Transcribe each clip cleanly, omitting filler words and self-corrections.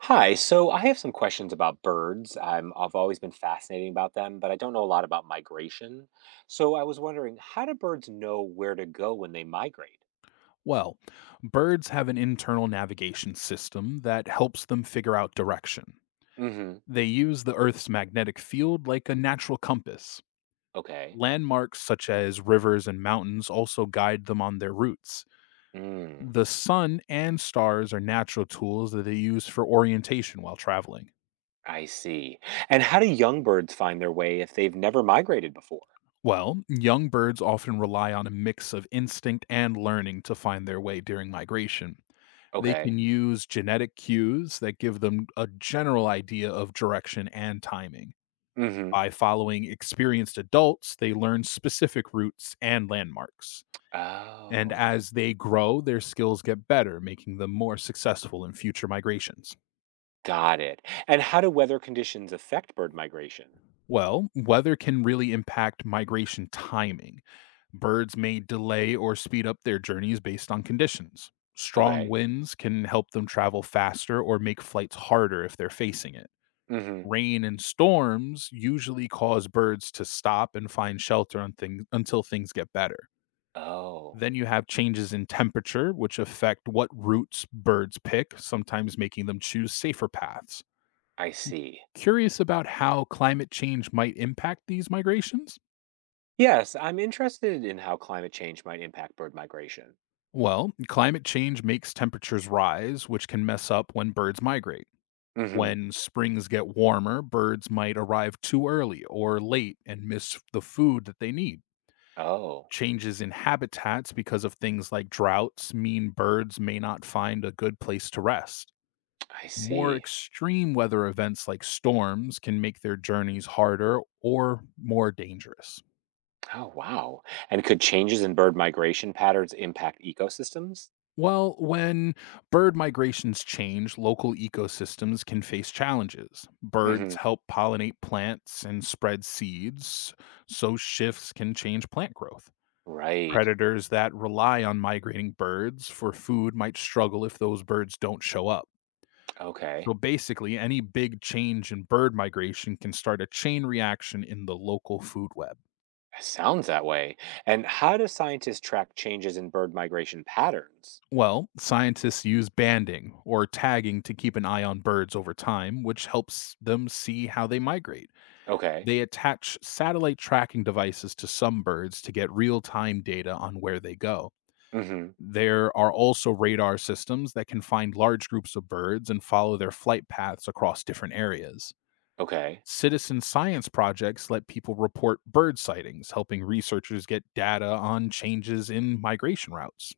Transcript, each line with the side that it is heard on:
right: Hi, so I have some questions about birds. I've always been fascinated about them, but I don't know a lot about migration. So I was wondering, how do birds know where to go when they migrate?
left: Well, birds have an internal navigation system that helps them figure out direction.
right: Mm-hmm.
left: They use the Earth's magnetic field like a natural compass.
right: Okay.
left: Landmarks such as rivers and mountains also guide them on their routes.
right: Mm,
left: The sun and stars are natural tools that they use for orientation while traveling.
right: I see. And how do young birds find their way if they've never migrated before?
left: Well, young birds often rely on a mix of instinct and learning to find their way during migration. They
right: Okay.
left: can use genetic cues that give them a general idea of direction and timing.
right: Mm-hmm.
left: By following experienced adults, they learn specific routes and landmarks. And
right: Oh,
left: as they grow, their skills get better, making them more successful in future migrations.
right: got it. And how do weather conditions affect bird migration?
left: Well, weather can really impact migration timing. Birds may delay or speed up their journeys based on conditions. Strong
right: Okay.
left: winds can help them travel faster or make flights harder if they're facing it.
right: Mm-hmm.
left: Rain and storms usually cause birds to stop and find shelter on things, until things get better.
right: Oh,
left: Then you have changes in temperature, which affect what routes birds pick, sometimes making them choose safer paths.
right: I see.
left: Curious about how climate change might impact these migrations?
right: Yes, I'm interested in how climate change might impact bird migration.
left: Well, climate change makes temperatures rise, which can mess up when birds migrate.
right: Hmm.
left: When springs get warmer, birds might arrive too early or late and miss the food that they need.
right: Oh,
left: Changes in habitats because of things like droughts mean birds may not find a good place to rest.
right: I
left: More
right: see.
left: extreme weather events like storms can make their journeys harder or more dangerous.
right: Oh, wow. And could changes in bird migration patterns impact ecosystems?
left: Well, when bird migrations change, local ecosystems can face challenges.
right: Hmm.
left: Birds help pollinate plants and spread seeds, so shifts can change plant growth.
right: Right.
left: Predators that rely on migrating birds for food might struggle if those birds don't show up.
right: Okay.
left: So basically, any big change in bird migration can start a chain reaction in the local food web.
right: Sounds that way. And how do scientists track changes in bird migration patterns?
left: Well, scientists use banding or tagging to keep an eye on birds over time, which helps them see how they migrate.
right: Okay.
left: They attach satellite tracking devices to some birds to get real time data on where they go.
right: Hmm.
left: There are also radar systems that can find large groups of birds and follow their flight paths across different areas.
right: Okay.
left: Citizen science projects let people report bird sightings, helping researchers get data on changes in migration routes.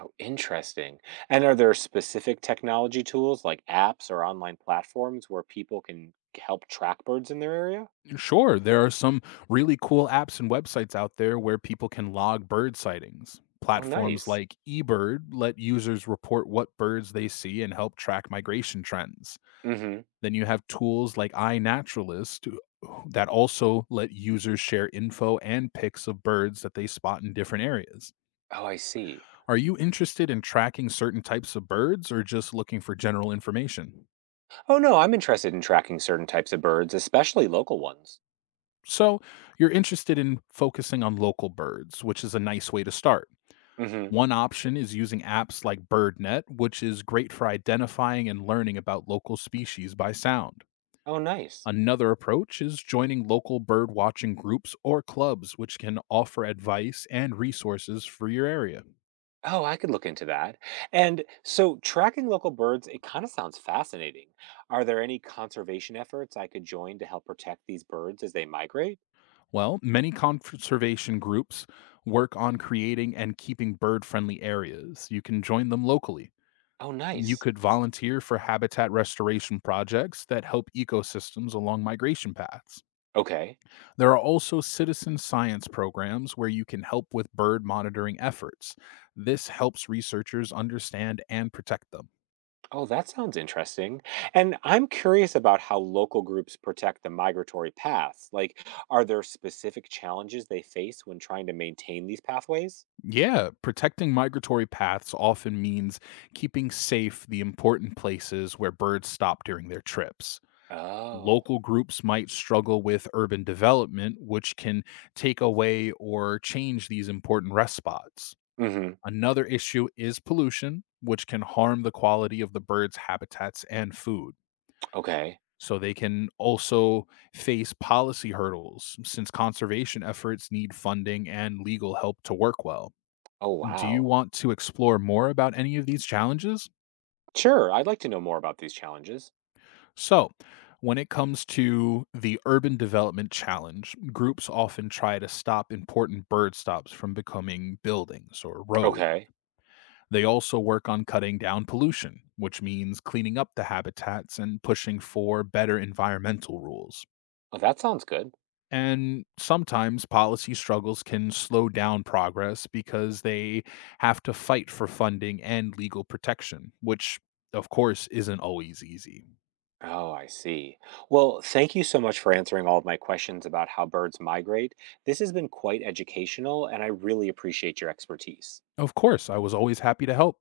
right: Oh, interesting. And are there specific technology tools like apps or online platforms where people can help track birds in their area?
left: Sure, there are some really cool apps and websites out there where people can log bird sightings.
right: Oh,
left: Platforms
right: nice.
left: like eBird let users report what birds they see and help track migration trends.
right: Mhm.
left: Then you have tools like iNaturalist that also let users share info and pics of birds that they spot in different areas.
right: Oh, I see.
left: Are you interested in tracking certain types of birds or just looking for general information?
right: Oh, no, I'm interested in tracking certain types of birds, especially local ones.
left: So, you're interested in focusing on local birds, which is a nice way to start.
right: Mhm.
left: One option is using apps like BirdNet, which is great for identifying and learning about local species by sound.
right: Oh, nice.
left: Another approach is joining local bird watching groups or clubs, which can offer advice and resources for your area.
right: Oh, I could look into that. And so tracking local birds, it kind of sounds fascinating. Are there any conservation efforts I could join to help protect these birds as they migrate?
left: Well, many conservation groups work on creating and keeping bird friendly areas. You can join them locally.
right: Oh,
left: You
right: nice.
left: could volunteer for habitat restoration projects that help ecosystems along migration paths.
right: Okay.
left: There are also citizen science programs where you can help with bird monitoring efforts. This helps researchers understand and protect them.
right: Oh, that sounds interesting. And I'm curious about how local groups protect the migratory paths. Like, are there specific challenges they face when trying to maintain these pathways?
left: Yeah, protecting migratory paths often means keeping safe the important places where birds stop during their trips.
right: Oh.
left: Local groups might struggle with urban development, which can take away or change these important rest spots.
right: Hmm.
left: Another issue is pollution, which can harm the quality of the birds' habitats and food.
right: Okay.
left: So they can also face policy hurdles since conservation efforts need funding and legal help to work well.
right: Oh,
left: Do you
right: wow.
left: want to explore more about any of these challenges?
right: Sure, I'd like to know more about these challenges.
left: So, when it comes to the urban development challenge, groups often try to stop important bird stops from becoming buildings or roads.
right: Okay.
left: They also work on cutting down pollution, which means cleaning up the habitats and pushing for better environmental rules.
right: Well, that sounds good.
left: And sometimes policy struggles can slow down progress because they have to fight for funding and legal protection, which, of course, isn't always easy.
right: Oh, I see. Well, thank you so much for answering all of my questions about how birds migrate. This has been quite educational, and I really appreciate your expertise.
left: Of course, I was always happy to help.